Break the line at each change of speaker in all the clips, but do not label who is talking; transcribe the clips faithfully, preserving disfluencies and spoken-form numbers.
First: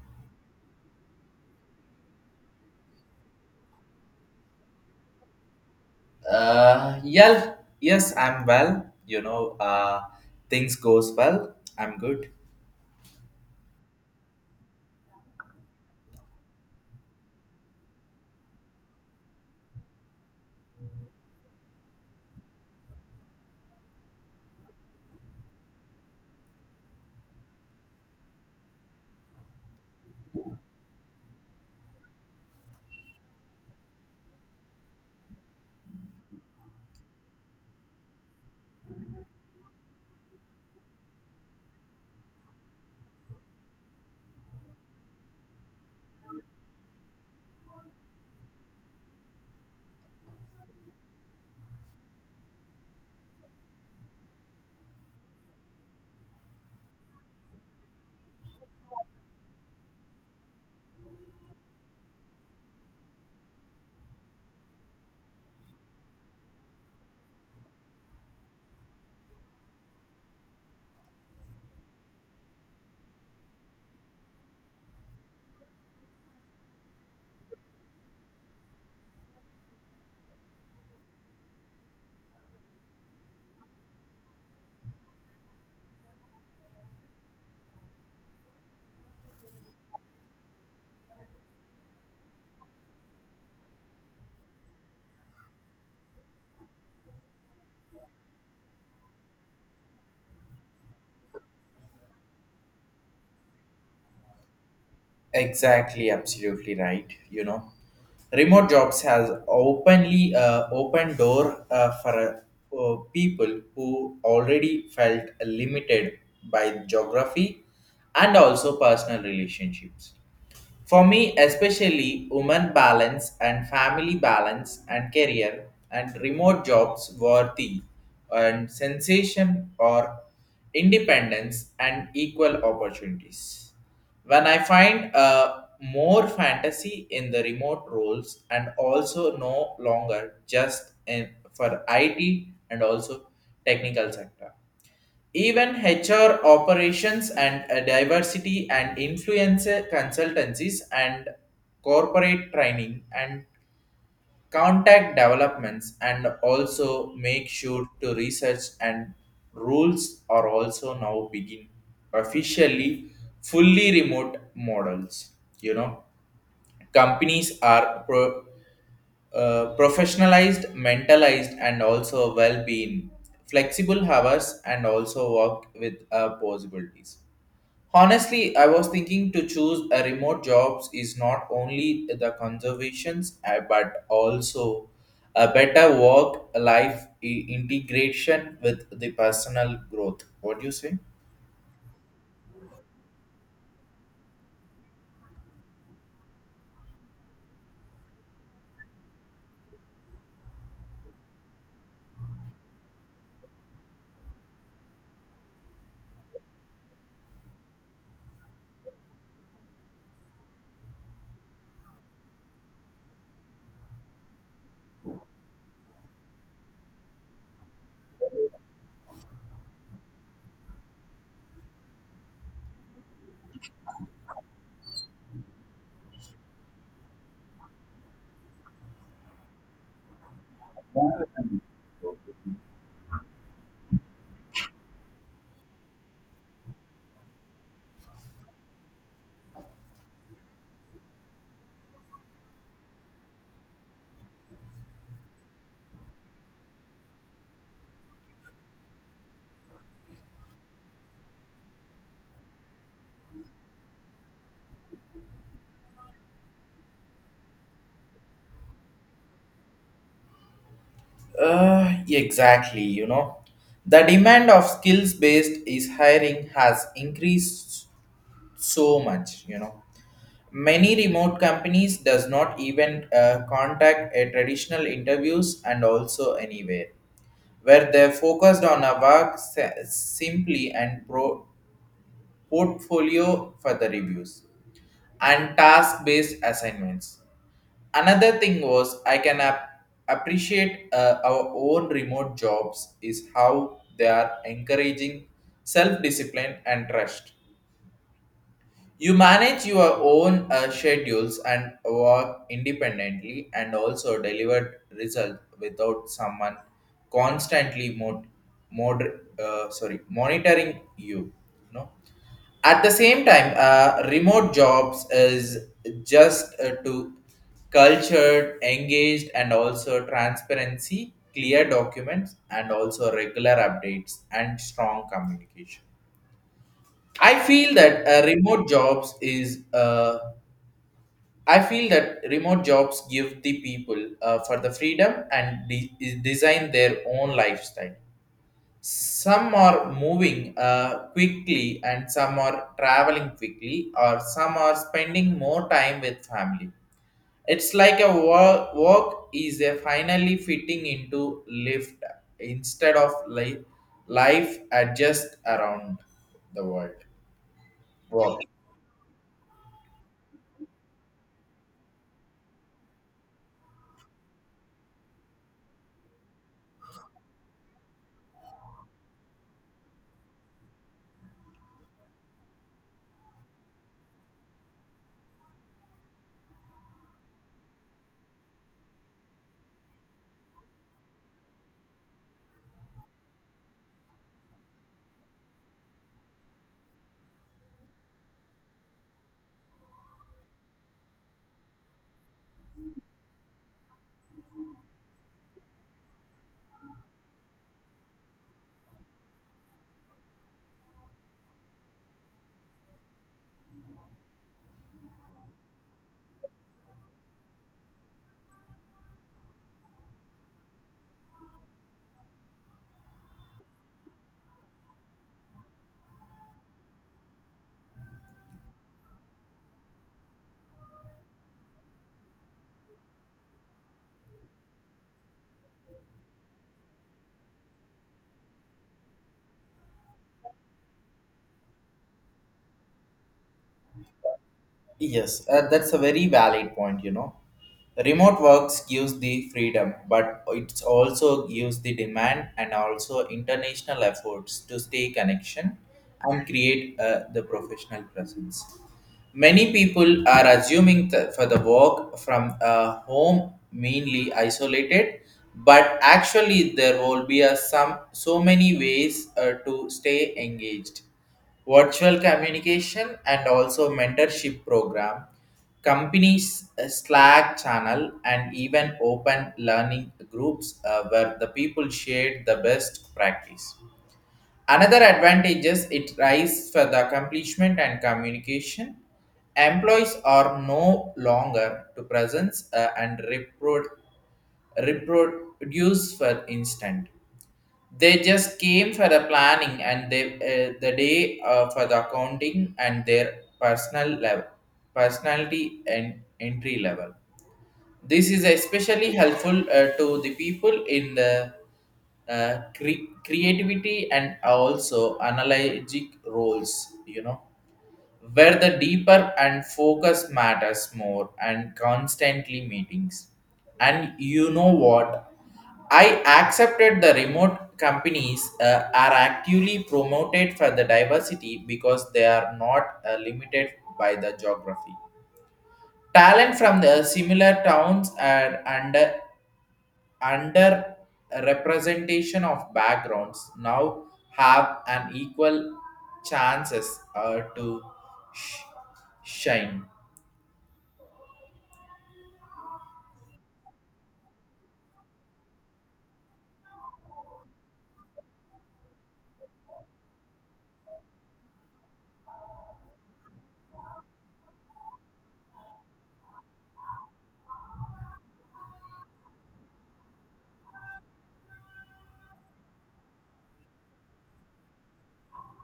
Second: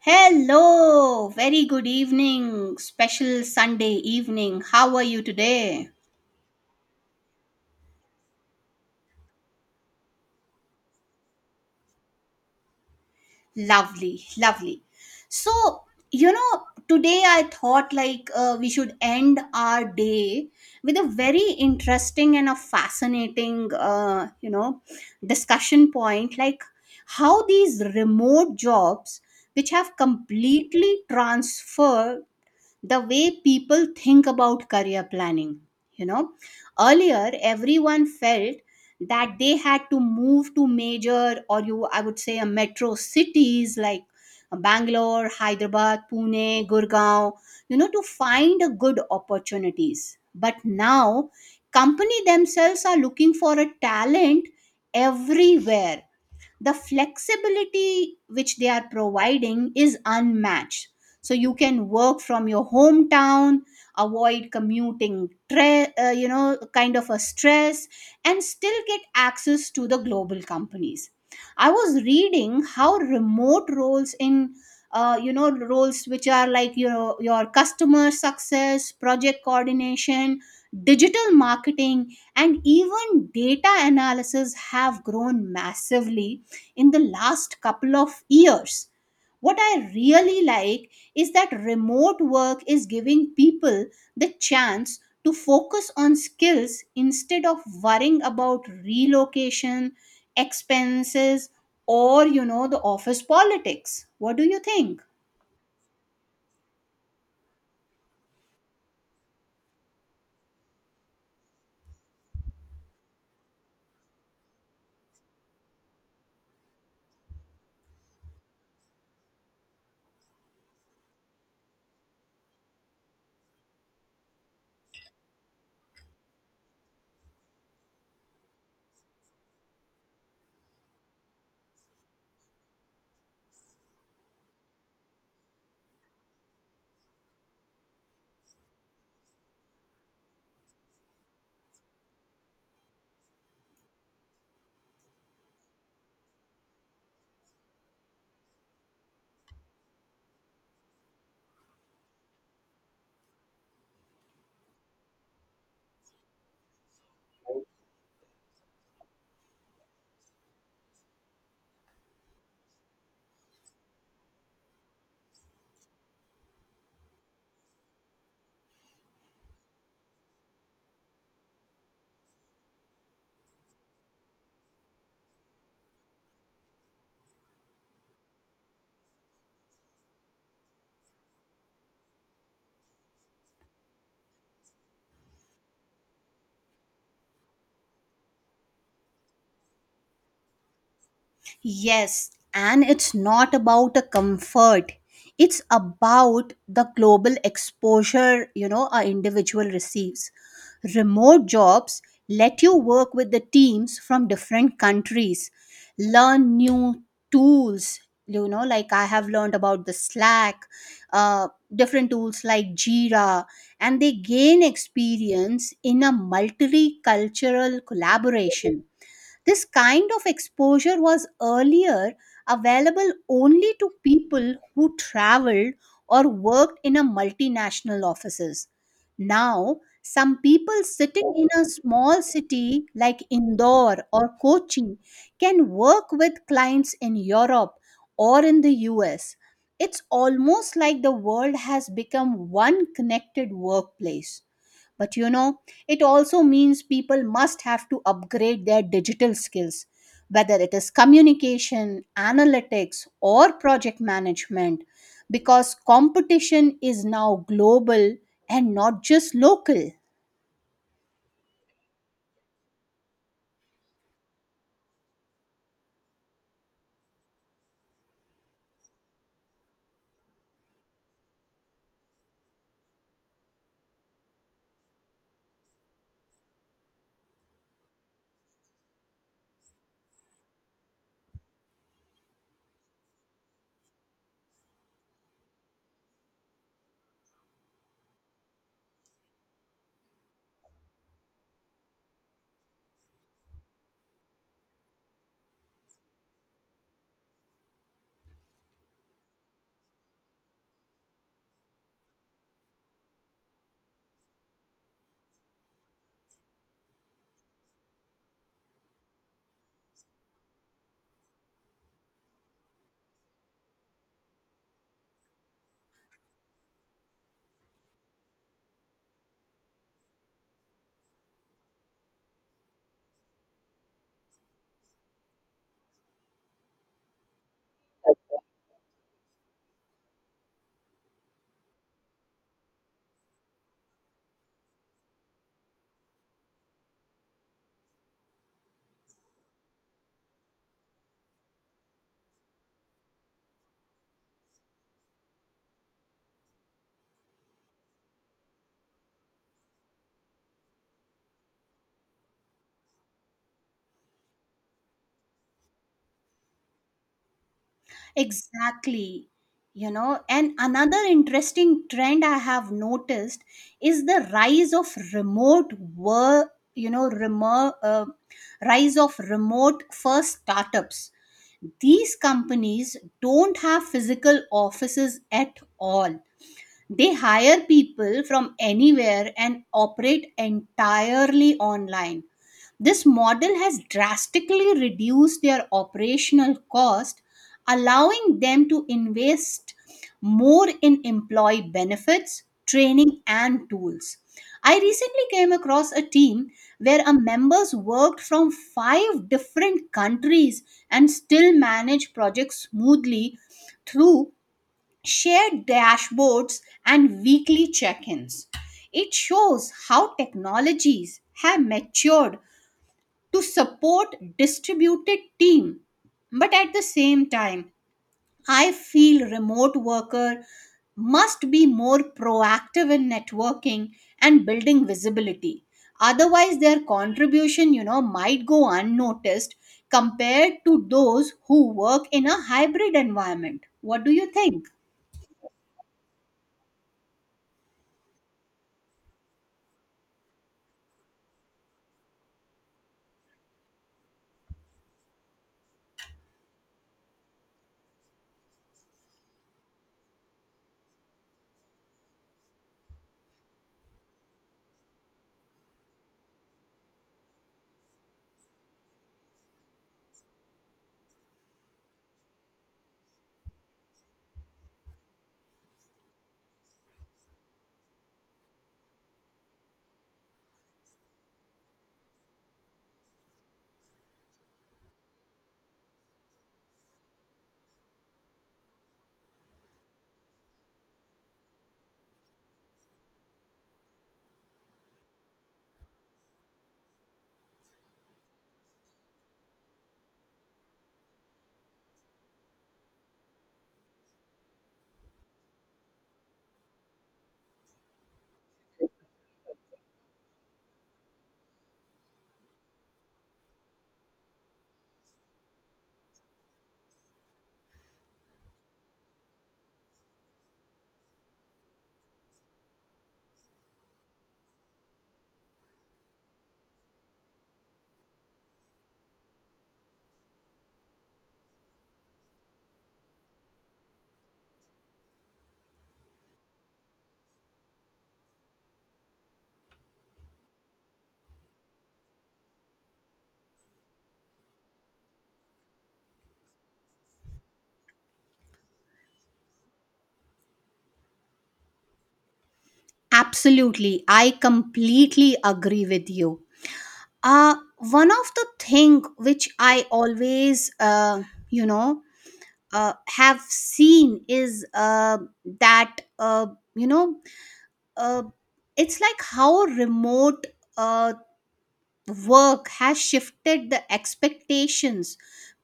Hello, very good evening, special Sunday evening. How are you today?
Uh, yeah, yes, I'm well. You know, uh, things goes well. I'm good.
Lovely, lovely. So, you know, today I thought like uh, we should end our day with a very interesting and a fascinating, uh, you know, discussion point like how these remote jobs, which have completely transferred the way people think about career planning. You know, earlier everyone felt that they had to move to major or you, I would say, a metro cities like Bangalore, Hyderabad, Pune, Gurgaon, you know, to find a good opportunities. But now, company themselves are looking for a talent everywhere. The flexibility which they are providing is unmatched, so you can work from your hometown, avoid commuting tre- uh, you know kind of a stress, and still get access to the global companies. I was reading how remote roles in uh, you know roles which are like you know your customer success, project coordination, digital marketing, and even data analysis have grown massively in the last couple of years. What I really like is that remote work is giving people the chance to focus on skills instead of worrying about relocation, expenses, or you know the office politics. What do you think?
Exactly, absolutely right. You know, remote jobs has openly uh, opened door uh, for uh, people who already felt limited by geography and also personal relationships. For me, especially women balance and family balance and career and remote jobs worthy and sensation or independence and equal opportunities. When I find uh, more fantasy in the remote roles and also no longer just in, for I T and also technical sector even H R operations and uh, diversity and influence consultancies and corporate training and contact developments and also make sure to research and rules are also now begin officially fully remote models, you know. Companies are pro- uh, professionalized, mentalized, and also well-being, flexible hours, and also work with uh, possibilities. Honestly, I was thinking to choose a remote jobs is not only the conservations, uh, but also a better work-life i- integration with the personal growth. What do you say?
Yes, and it's not about a comfort. It's about the global exposure, you know, a individual receives. Remote jobs let you work with the teams from different countries, learn new tools, you know, like I have learned about the Slack, uh, different tools like Jira, and they gain experience in a multicultural collaboration. This kind of exposure was earlier available only to people who traveled or worked in a multinational offices. Now, some people sitting in a small city like Indore or Kochi can work with clients in Europe or in the U S. It's almost like the world has become one connected workplace. But you know, it also means people must have to upgrade their digital skills, whether it is communication, analytics, or project management, because competition is now global and not just local.
Uh, exactly, you know. The demand of skills based is hiring has increased so much, you know. Many remote companies does not even uh, contact a traditional interviews and also anywhere where they focused on a work se- simply and pro- portfolio for the reviews, and task based assignments. Another thing was I can ap- appreciate uh, our own remote jobs is how they are encouraging self discipline and trust. You manage your own uh, schedules and work independently and also deliver result without someone constantly mod, mod, uh, sorry, monitoring you. No? At the same time, uh, remote jobs is just uh, to cultured, engaged, and also transparency, clear documents, and also regular updates and strong communication. I feel that uh, remote jobs is. Uh, I feel that remote jobs give the people uh, for the freedom and de- design their own lifestyle. Some are moving uh, quickly, and some are traveling quickly, or some are spending more time with family. It's like a work, work is a finally fitting into lift instead of life, life adjust around the world. Work.
Exactly. You know, and another interesting trend I have noticed is the rise of remote work, you know, remote, uh, rise of remote first startups. These companies don't have physical offices at all. They hire people from anywhere and operate entirely online. This model has drastically reduced their operational cost, allowing them to invest more in employee benefits, training, and tools. I recently came across a team where a members worked from five different countries and still managed projects smoothly through shared dashboards, and weekly check ins. It shows how technologies have matured to support distributed team. But at the same time, I feel remote worker must be more proactive in networking and building visibility. Otherwise, their contribution, you know, might go unnoticed compared to those who work in a hybrid environment. What do you think?
Yes, uh, that's a very valid point, you know. Remote works gives the freedom, but it also gives the demand and also international efforts to stay connection and create uh, the professional presence. Many people are assuming that for the work from a home mainly isolated, but actually there will be a some so many ways uh, to stay engaged. Virtual communication and also mentorship program, companies uh, Slack channel, and even open learning groups uh, where the people share the best practice. Another advantage is it rise for the accomplishment and communication. Employees are no longer to presence uh, and repro- reproduce for instant. They just came for the planning and they, uh, the day uh, for the accounting and their personal level, personality and entry level. This is especially helpful uh, to the people in the uh, cre- creativity and also analogic roles, you know, where the deeper and focus matters more and constantly meetings. And you know what? I accepted the remote companies uh, are actively promoted for the diversity because they are not uh, limited by the geography. Talent from the similar towns and under under representation of backgrounds now have an equal chances uh, to sh- shine.
Absolutely. I completely agree with you. Uh, one of the thing which I always, uh, you know, uh, have seen is uh, that, uh, you know, uh, it's like how remote uh, work has shifted the expectations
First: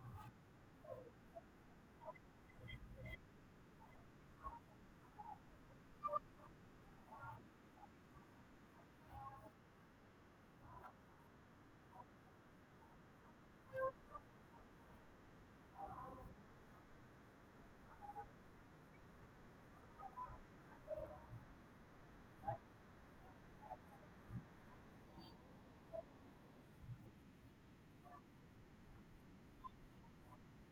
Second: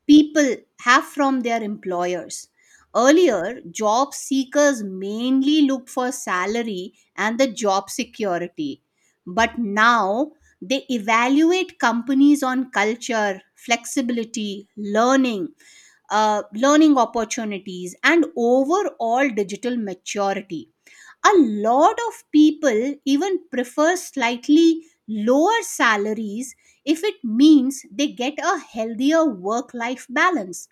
people have from their employers. Earlier, job seekers mainly looked for salary and the job security, but now they evaluate companies on culture, flexibility, learning, uh, learning opportunities, and overall digital maturity. A lot of people even prefer slightly lower salaries if it means they get a healthier work life balance.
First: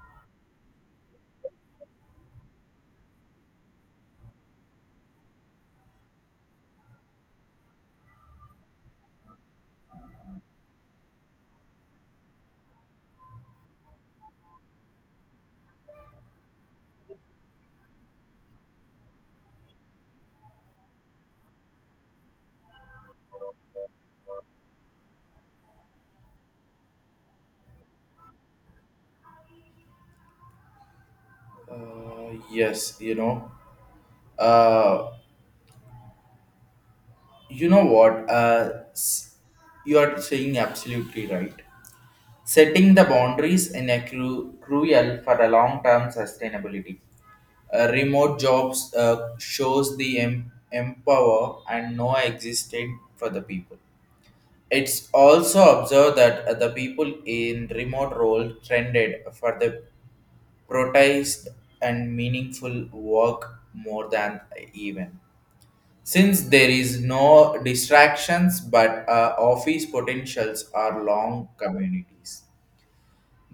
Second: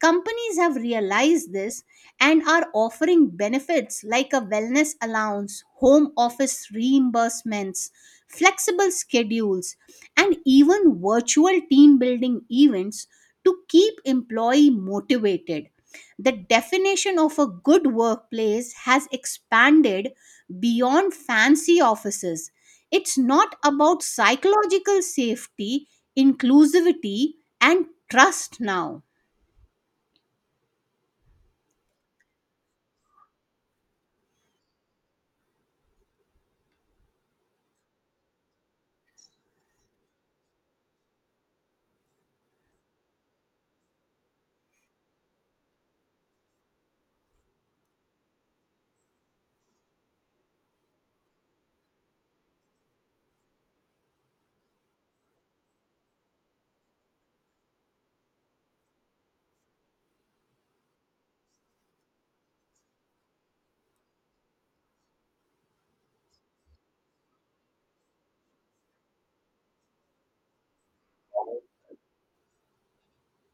Companies have realized this and are offering benefits like a wellness allowance, home office reimbursements, flexible schedules, and even virtual team building events to keep employee motivated. The definition of a good workplace has expanded beyond fancy offices. It's not about psychological safety, inclusivity, and trust now.
Uh, yes, you know. Uh, you know what? Uh, s- you are saying absolutely right. Setting the boundaries in a cru- crucial for a long-term sustainability. Uh, remote jobs uh, shows the em- empower and no existed for the people. It's also observed that uh, the people in remote role trended for the protest and meaningful work more than even. Since there is no distractions, but uh, office potentials are long communities,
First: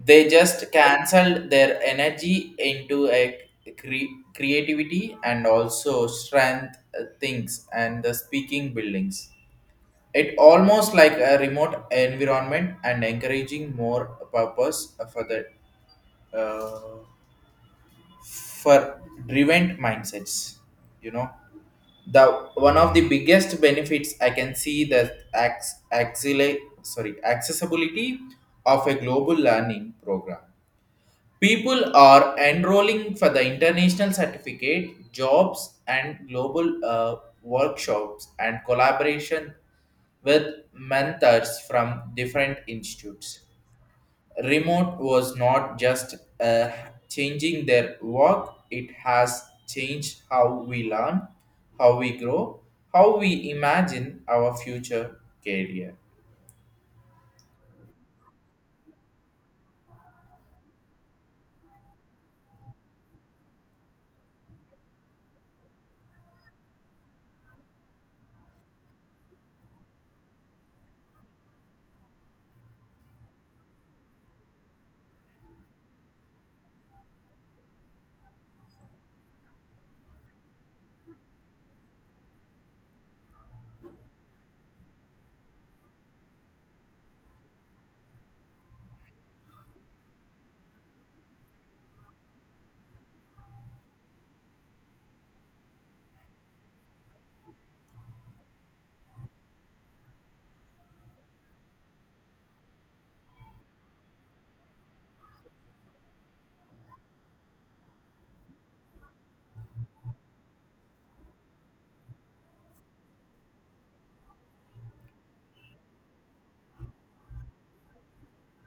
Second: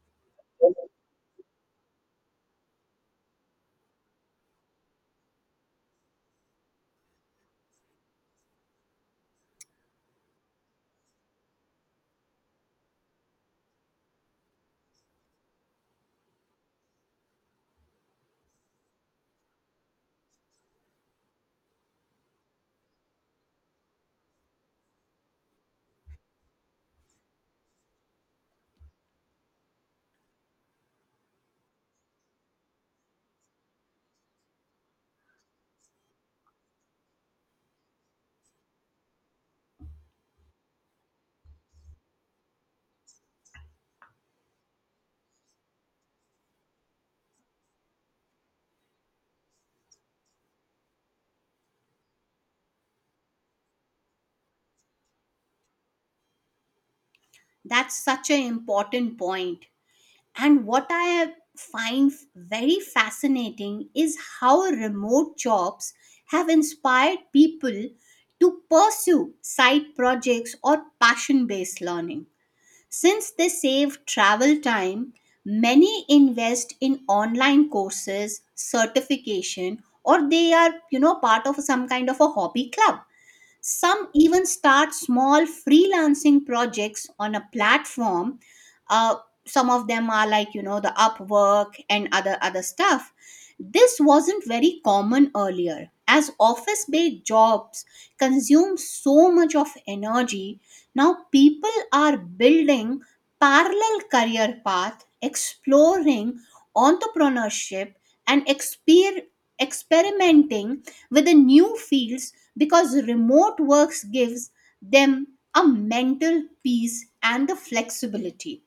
they just canceled their energy into a cre- creativity and also strength uh, things and the speaking buildings. It almost like a remote environment and encouraging more purpose for the uh, for driven mindsets, you know. The one of the biggest benefits I can see that acts axilla sorry accessibility of a global learning program. People are enrolling for the international certificate, jobs, and global uh, workshops and collaboration with mentors from different institutes. Remote was not just uh, changing their work, it has changed how we learn, how we grow, how we imagine our future career.
That's such an important point. And what I find very fascinating is how remote jobs have inspired people to pursue side projects or passion based learning. Since they save travel time, many invest in online courses, certification, or they are, you know, part of some kind of a hobby club. Some even start small freelancing projects on a platform, uh, some of them are like you know the upwork and other other stuff. This wasn't very common earlier as office based jobs consume so much of energy. Now people are building parallel career path, exploring entrepreneurship, and exper- experimenting with the new fields because remote works gives them a mental peace and the flexibility.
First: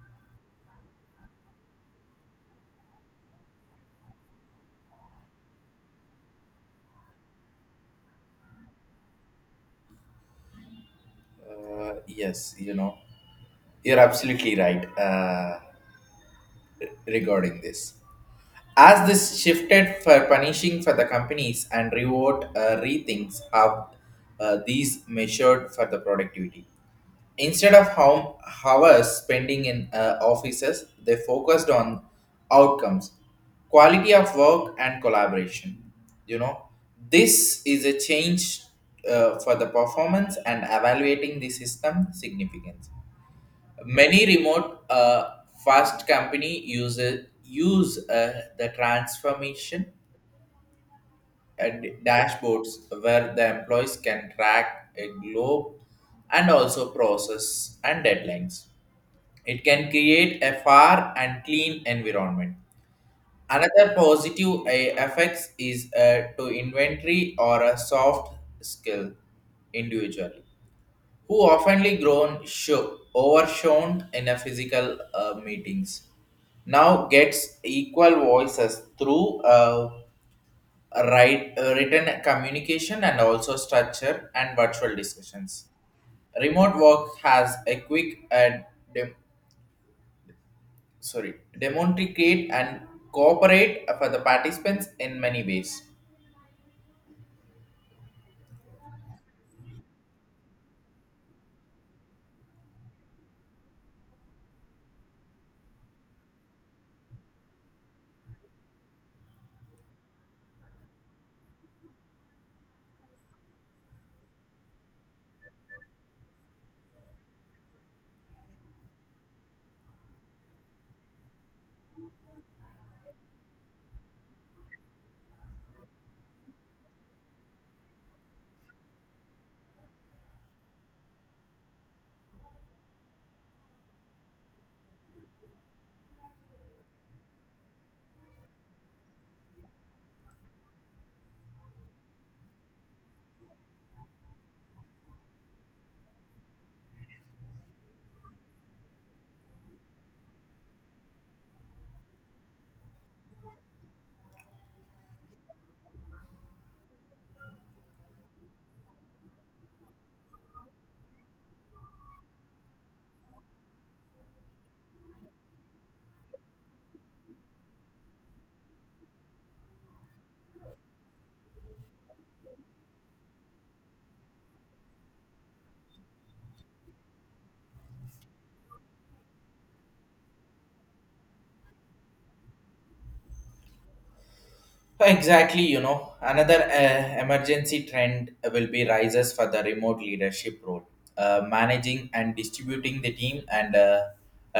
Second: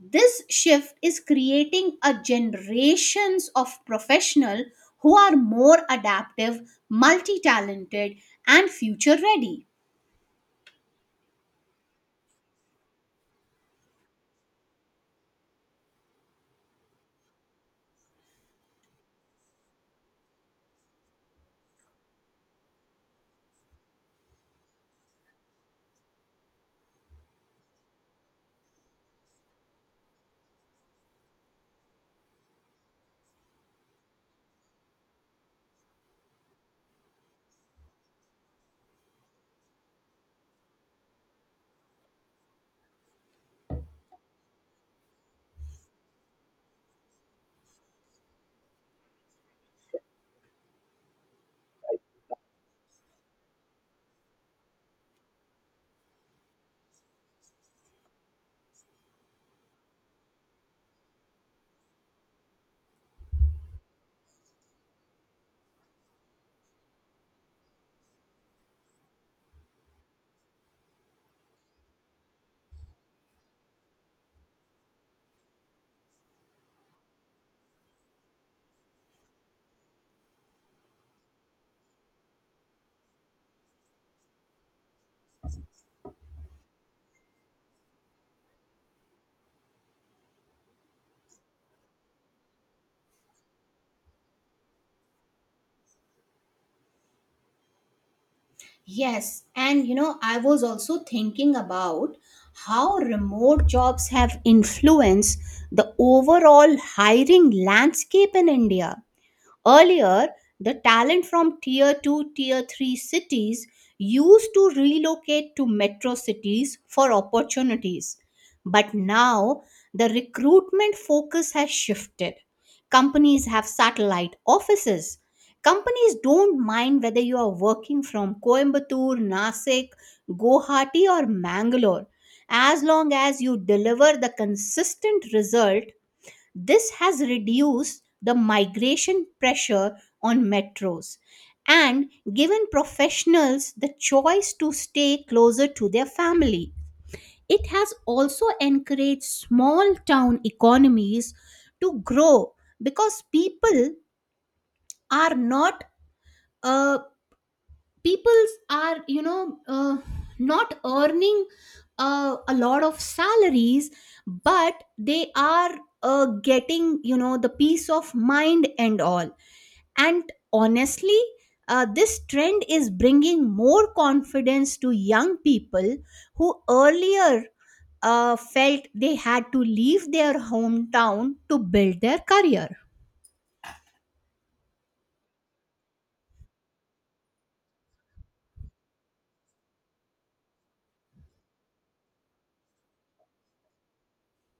This shift is creating a generations of professional who are more adaptive, multi-talented, and future ready.
Uh, yes, you know, you're absolutely right uh, regarding this. As this shifted for punishing for the companies and reward uh, rethinks of uh, these measured for the productivity. Instead of how hours spending in uh, offices, they focused on outcomes, quality of work, and collaboration. You know, this is a change uh, for the performance and evaluating the system significance. Many remote uh, fast company uses use uh, the transformation and dashboards where the employees can track a globe and also process and deadlines. It can create a fair and clean environment. Another positive uh, effects is uh, to inventory or a soft skill individually who oftenly grown sho- overshone in a physical uh, meetings now gets equal voices through uh, write, uh, written communication and also structure and virtual discussions. Remote work has a quick and dem- sorry demonstrate and cooperate for the participants in many ways.
Yes, and you know, I was also thinking about how remote jobs have influenced the overall hiring landscape in India. Earlier, the talent from tier two, tier three cities used to relocate to metro cities for opportunities. But now, the recruitment focus has shifted. Companies have satellite offices. Companies don't mind whether you are working from Coimbatore, Nasik, Guwahati, or Mangalore, as long as you deliver the consistent result. This has reduced the migration pressure on metros and given professionals the choice to stay closer to their family. It has also encouraged small town economies to grow because people are not uh, people are you know uh, not earning uh, a lot of salaries, but they are uh, getting you know the peace of mind and all. And honestly, uh, this trend is bringing more confidence to young people who earlier uh, felt they had to leave their hometown to build their career.
Exactly, you know, another uh, emergency trend will be rises for the remote leadership role. Uh, managing and distributing the team and uh,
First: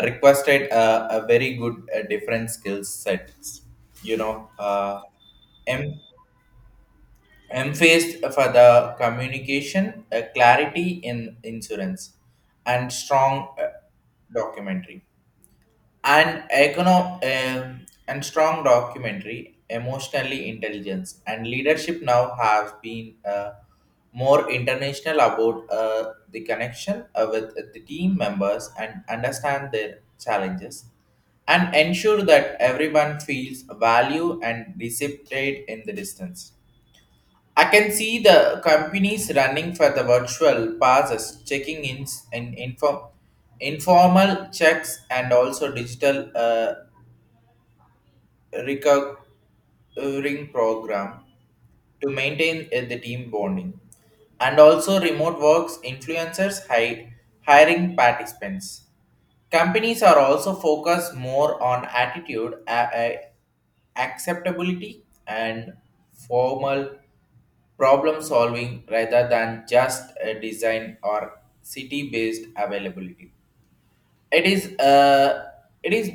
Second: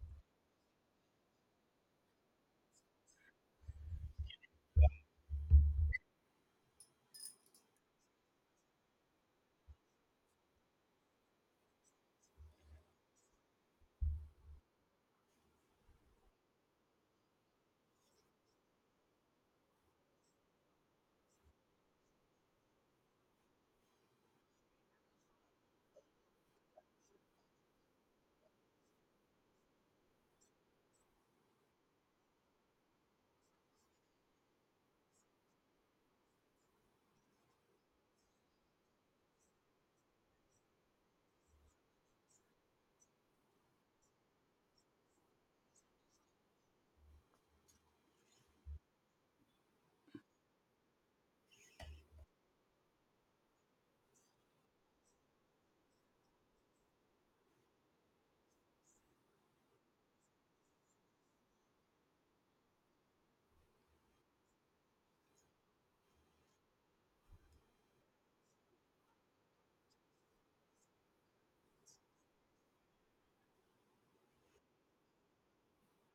requested uh, a very good uh, different skill sets. You know, uh, em- emphasized for the communication, uh, clarity in insurance, and strong uh, documentary and econo- um, and strong documentary emotionally intelligence and leadership now have been uh, more international about uh, the connection uh, with the team members and understand their challenges and ensure that everyone feels value and reciprocate in the distance. I can see the companies running for the virtual passes, checking ins and inform, informal checks, and also digital uh, recovering program to maintain uh, the team bonding. And also remote works influencers hi- hiring participants. Companies are also focused more on attitude, a- a- acceptability, and formal problem solving rather than just a design or city based availability. It is uh, it is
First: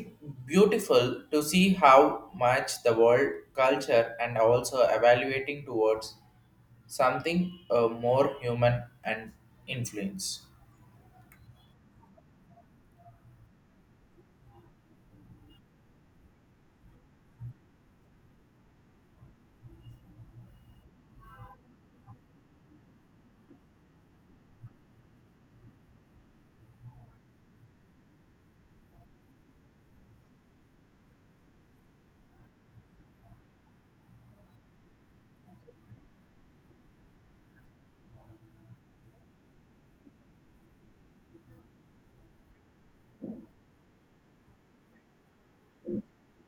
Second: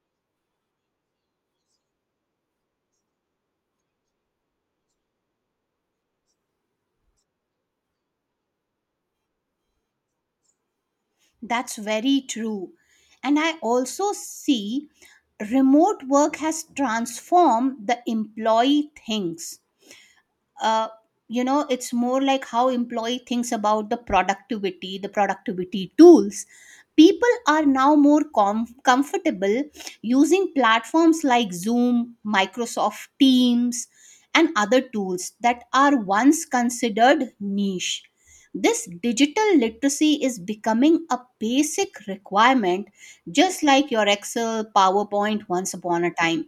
beautiful to see how much the world culture and also evaluating towards something uh, more human and influence.
That's very true. And I also see remote work has transformed the employee things, uh, you know it's more like how employee thinks about the productivity the productivity tools. People are now more com- comfortable using platforms like Zoom, Microsoft Teams, and other tools that are once considered niche. This digital literacy is becoming a basic requirement, just like your Excel, PowerPoint once upon a time.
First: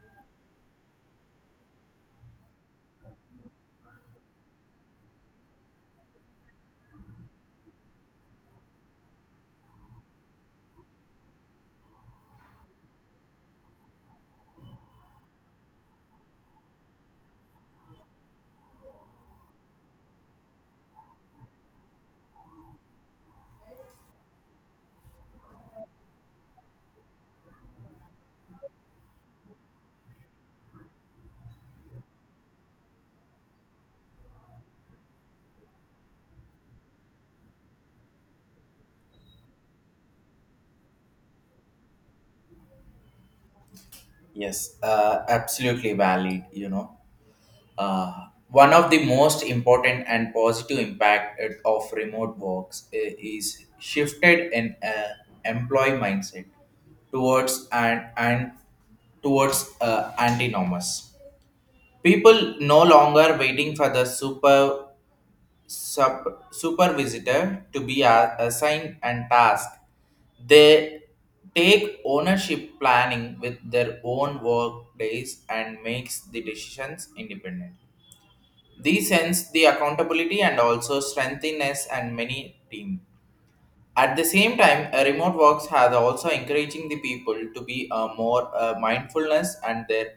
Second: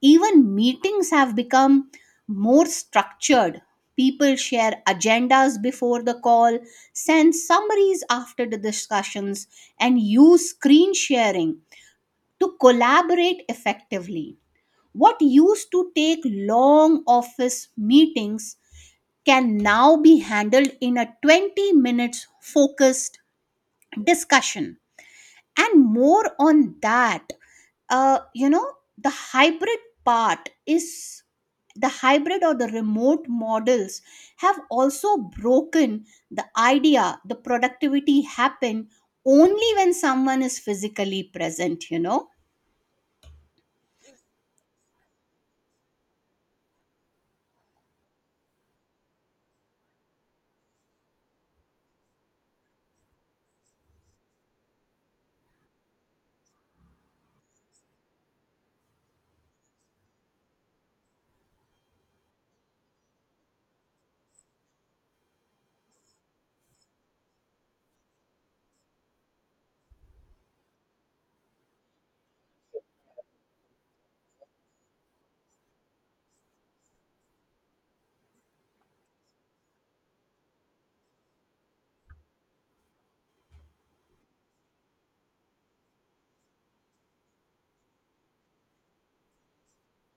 Even meetings have become more structured. People share agendas before the call, send summaries after the discussions, and use screen sharing to collaborate effectively. What used to take long office meetings can now be handled in a twenty minutes focused discussion. And more on that, uh, you know the hybrid part is the hybrid or the remote models have also broken the idea the productivity happen only when someone is physically present, you know.
Yes, uh, absolutely valid. You know. Uh, one of the most important and positive impact it- of remote works i- is shifted in uh, employee mindset towards and and towards uh, antinomous. People no longer waiting for the super sub, supervisor to be a- assigned and tasked. They take ownership planning with their own work days and makes the decisions independently. These hence the accountability and also strengthiness and many team. At the same time, uh, remote works has also encouraging the people to be uh, more uh, mindfulness and their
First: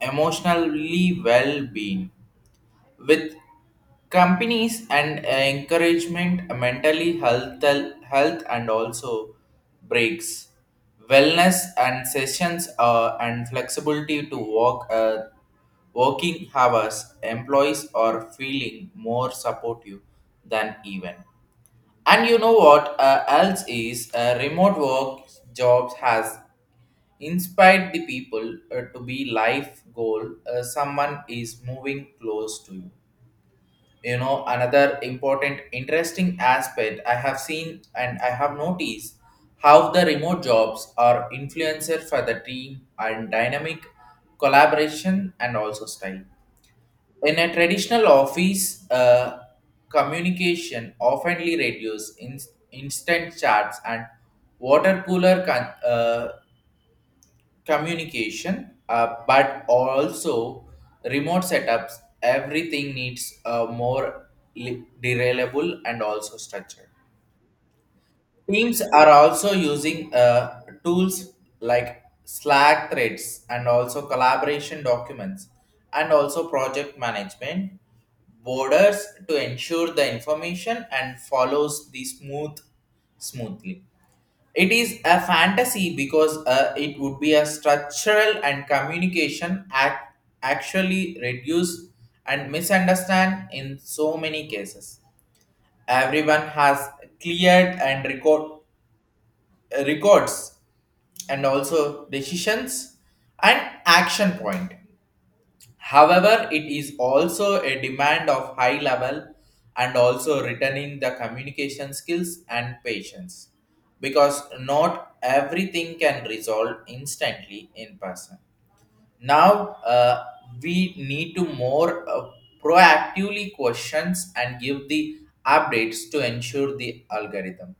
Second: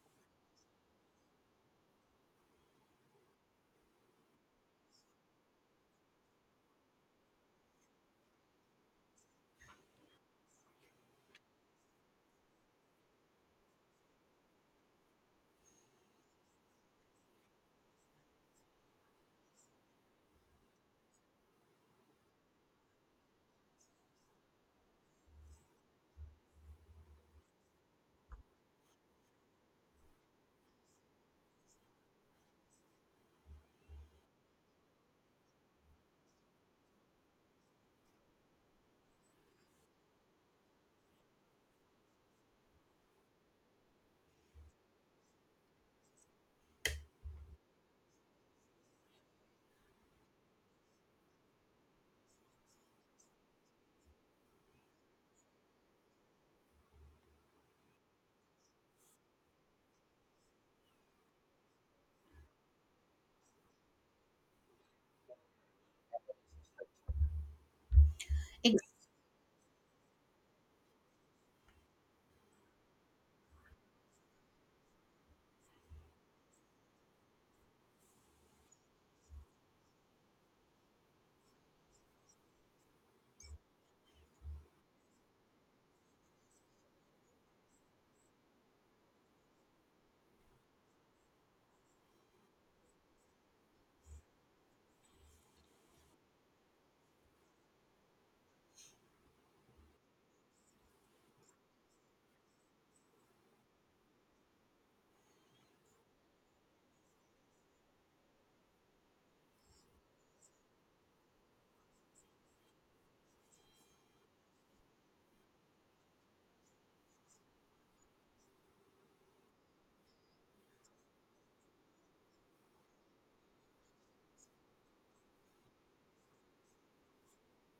emotionally well-being with companies and encouragement mentally health health and also breaks wellness and sessions uh, and flexibility to work uh, working hours employees are feeling more supportive than even. And you know what uh, else is uh, remote work jobs has inspired the people uh, to be life goal. uh, someone is moving close to you, you know. Another important interesting aspect I have seen and I have noticed how the remote jobs are influencer for the team and dynamic collaboration and also style. In a traditional office uh, communication often reduces in, instant chats and water cooler con- uh, communication, uh, but also remote setups. Everything needs a more li- reliable and also structured. Teams
Ex-
are also using uh, tools like Slack threads and also collaboration documents and also project management borders to ensure the information and follows the smooth smoothly. It is a fantasy because uh, it would be a structural and communication act actually reduce and misunderstand in so many cases. Everyone has cleared and record records and also decisions and action point. However, it is also a demand of high level and also returning the communication skills and patience because not everything can resolve instantly in person. Now, uh, we need to more uh, proactively questions and give the updates to ensure the algorithm,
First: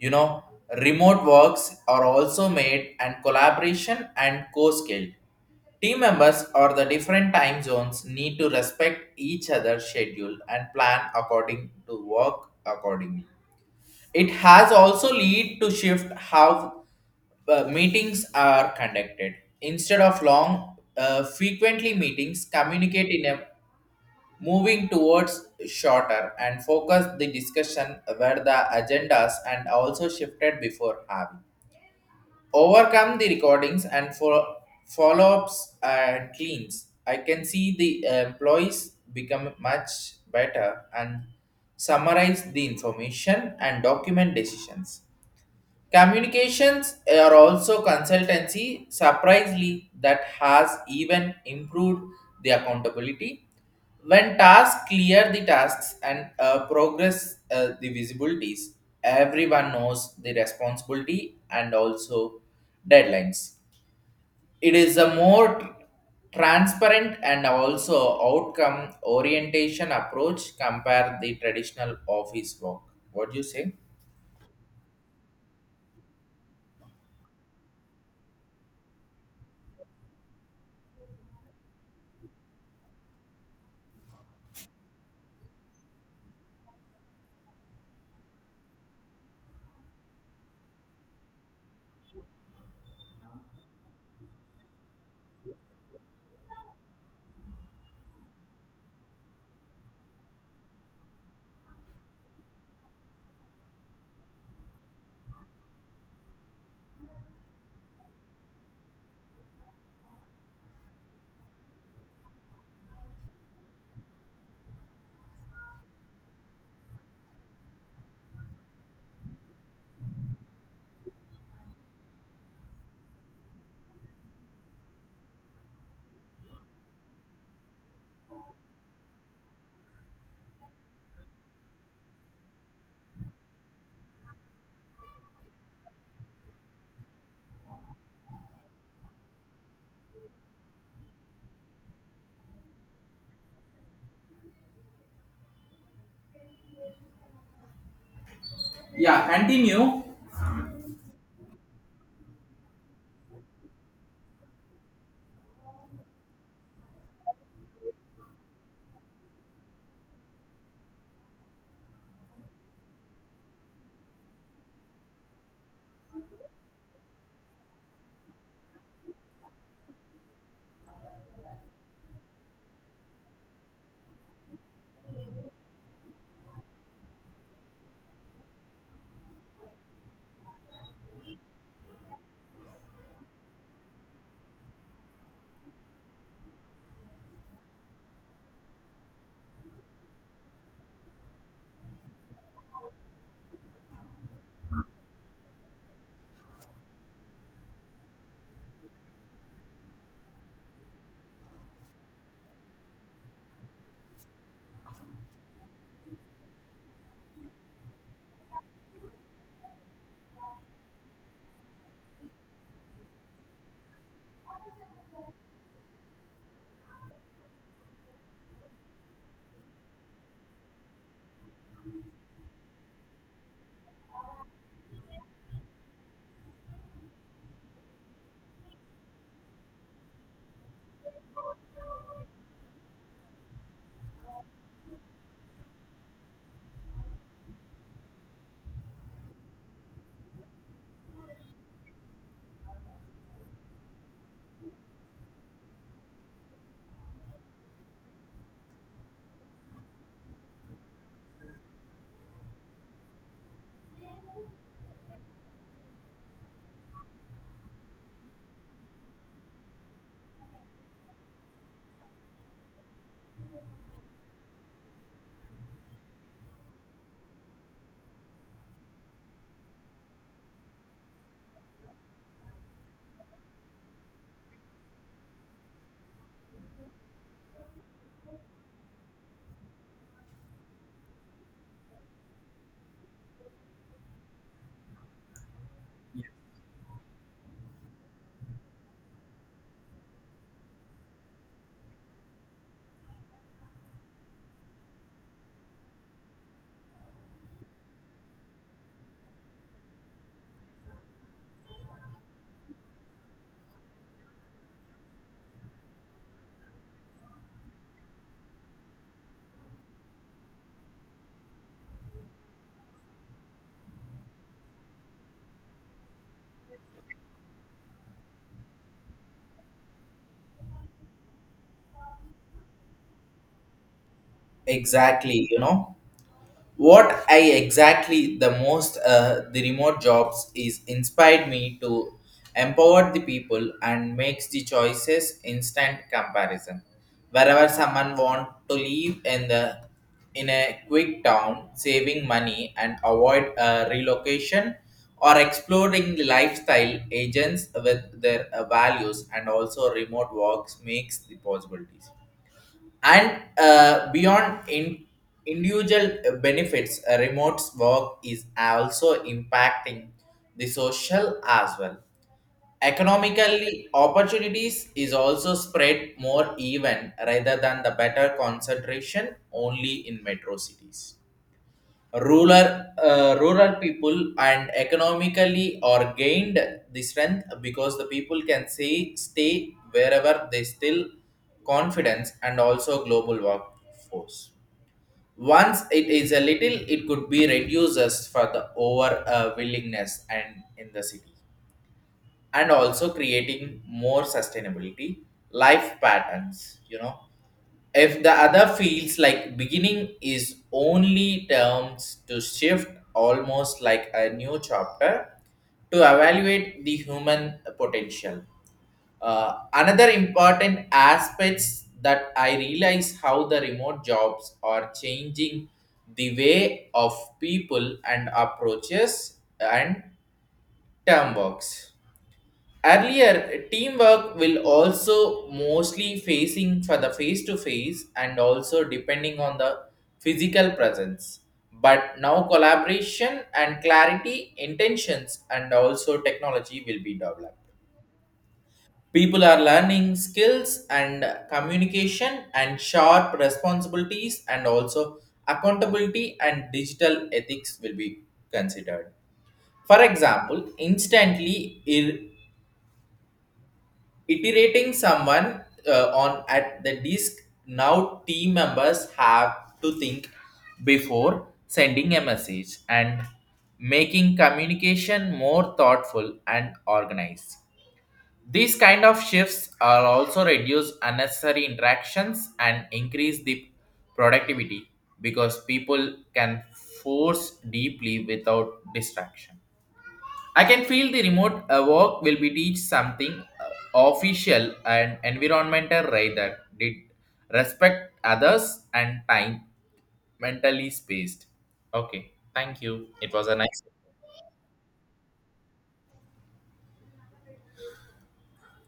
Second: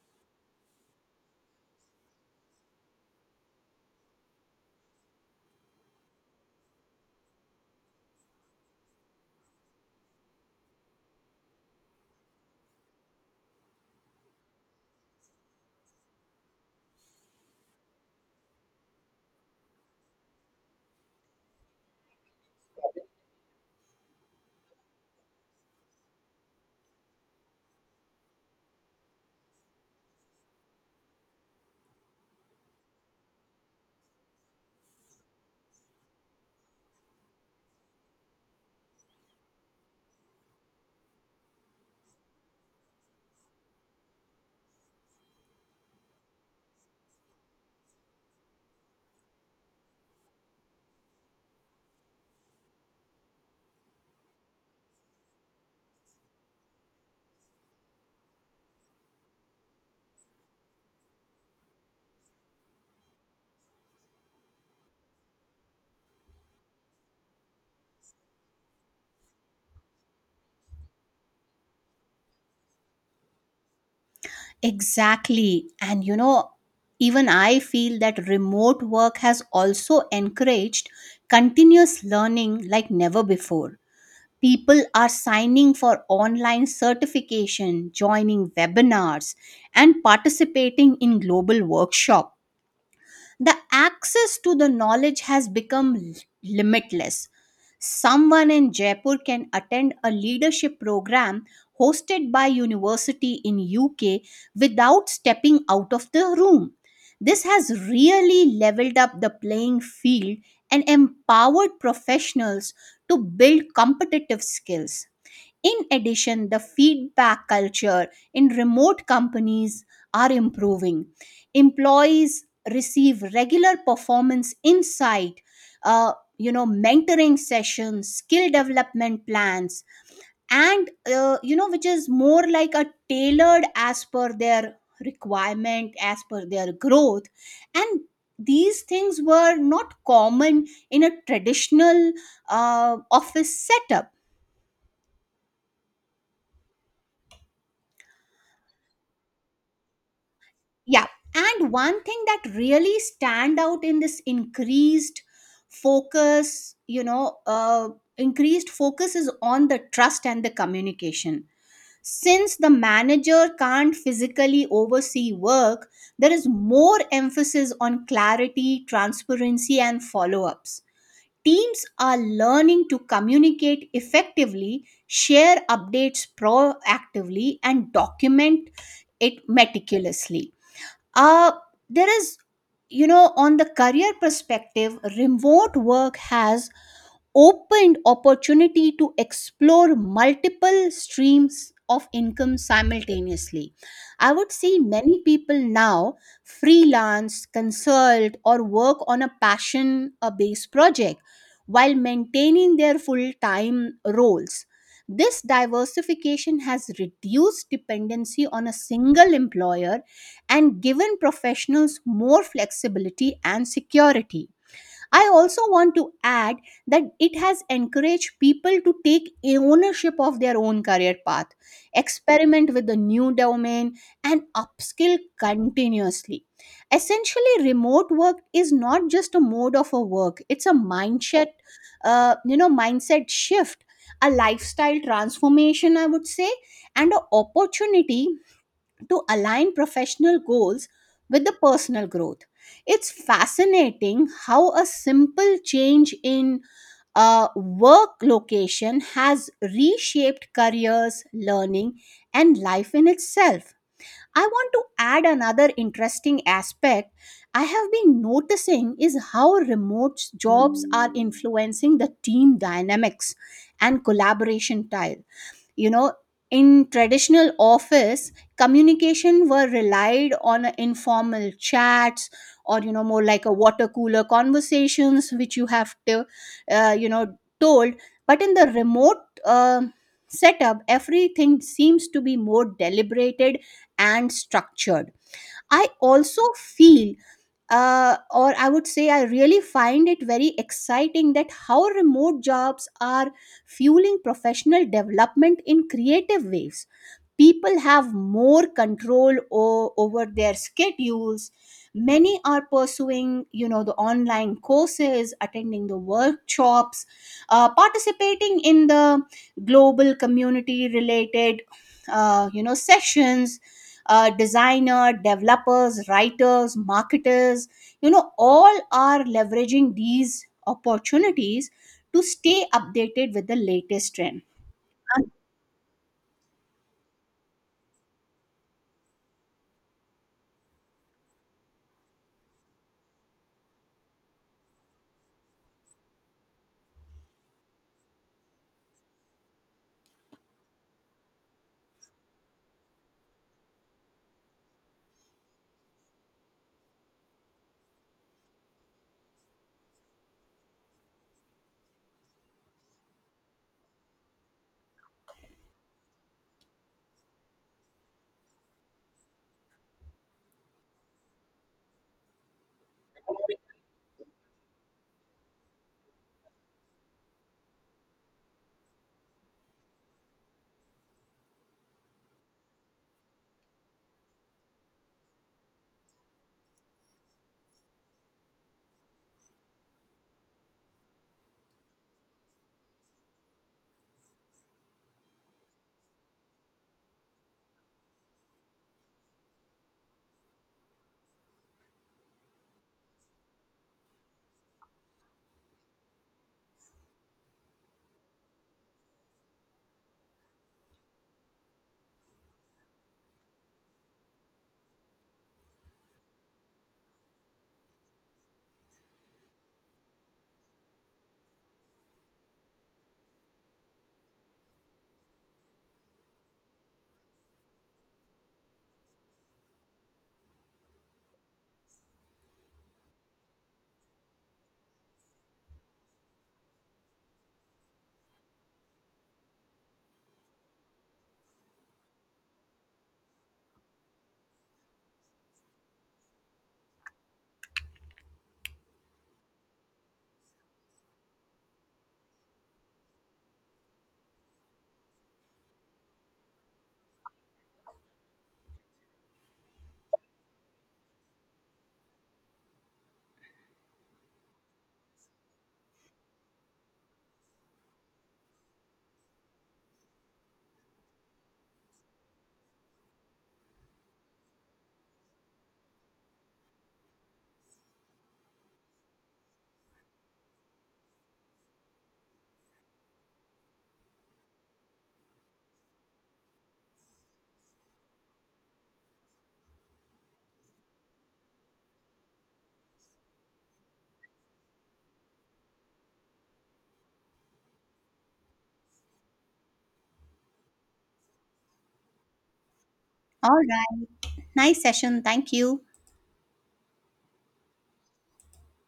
you know. Remote works are also made and collaboration and co-skilled. Team members or the different time zones need to respect each other's schedule and plan according to work accordingly. It has also lead to shift how uh, meetings are conducted. Instead of long, uh, frequently meetings communicate in a moving towards shorter and focus the discussion where the agendas and also shifted before having overcome the recordings and for follow-ups and cleans. I can see the employees become much better and summarize the information and document decisions. Communications are also consultancy, surprisingly, that has even improved the accountability. When tasks clear the tasks and uh, progress uh, the visibilities, everyone knows the responsibility and also deadlines. It is a more tr- transparent and also outcome orientation approach compare the traditional office work. What do you say?
exactly and you know, even I feel that remote work has also encouraged continuous learning like never before. People are signing for online certification, joining webinars, and participating in global workshops. The access to the knowledge has become l- limitless. Someone in Jaipur can attend a leadership program hosted by university in U K without stepping out of the room. This has really leveled up the playing field and empowered professionals to build competitive skills. In addition, the feedback culture in remote companies are improving. Employees receive regular performance insight, uh, you know, mentoring sessions, skill development plans, and uh, you know, which is more like a tailored as per their requirement, as per their growth, and these things were not common in a traditional uh, office setup.
Yeah, continue.
Yeah. And one thing that really stand out in this increased focus, you know, uh, increased focus is on the trust and the communication. Since the manager can't physically oversee work, there is more emphasis on clarity, transparency, and follow ups. Teams are learning to communicate effectively, share updates proactively, and document it meticulously. uh, there is, you know on the career perspective, remote work has opened opportunity to explore multiple streams of income simultaneously. I would see many people now freelance, consult, or work on a passion based project while maintaining their full time roles. This diversification has reduced dependency on a single employer and given professionals more flexibility and security. I also want to add that it has encouraged people to take a- ownership of their own career path, experiment with the new domain, and upskill continuously. Essentially, remote work is not just a mode of a work; it's a mindset, uh, you know, mindset shift, a lifestyle transformation, I would say, and an opportunity to align professional goals with the personal growth. It's fascinating how a simple change in a work location has reshaped careers, learning, and life in itself. I want to add another interesting aspect I have been noticing is how remote jobs are influencing the team dynamics and collaboration style, you know. In traditional office, communication were relied on a informal chats or you know more like a water cooler conversations which you have to uh, you know told. But in the remote um setup everything seems to be more deliberated and structured. I also feel, uh, or I would say, I really find it very exciting that how remote jobs are fueling professional development in creative ways. People have more control o- over their schedules. Many are pursuing, you know, the online courses, attending the workshops, uh, participating in the global community related, uh, you know, sessions. Uh, designer, developers, writers, marketers, you know, all are leveraging these opportunities to stay updated with the latest trend.
Exactly, you know what I exactly the most uh, the remote jobs is inspired me to empower the people and makes the choices instant comparison. Wherever someone want to live in the in a quick town, saving money and avoid uh, relocation or exploring the lifestyle agents with their uh, values and also remote works makes the possibilities and uh, beyond in individual benefits uh, remote work is also impacting the social as well, economically opportunities is also spread more even rather than the better concentration only in metro cities. rural uh, rural people and economically or gained the strength because the people can say stay wherever they still confidence and also global workforce. Once it is a little it could be reduces for the over uh, willingness and in the city and also creating more sustainability life patterns, you know. If the other feels like beginning is only terms to shift almost like a new chapter to evaluate the human potential. Uh, another important aspects that I realize how the remote jobs are changing the way of people and approaches and term works. Earlier, teamwork will also mostly facing for the face to face and also depending on the physical presence. But now collaboration and clarity, intentions, and also technology will be developed. People are learning skills and communication and sharp responsibilities and also accountability and digital ethics will be considered. For example, instantly ir- iterating someone uh, on at the disk now team members have to think before sending a message and making communication more thoughtful and organized. These kind of shifts are also reduce unnecessary interactions and increase the productivity because people can force deeply without distraction. I can feel the remote uh, work will be teach something uh, official and environmental rather did respect others and time mentally spaced. Okay, thank you. It was a
All
nice.
right, nice session, thank you.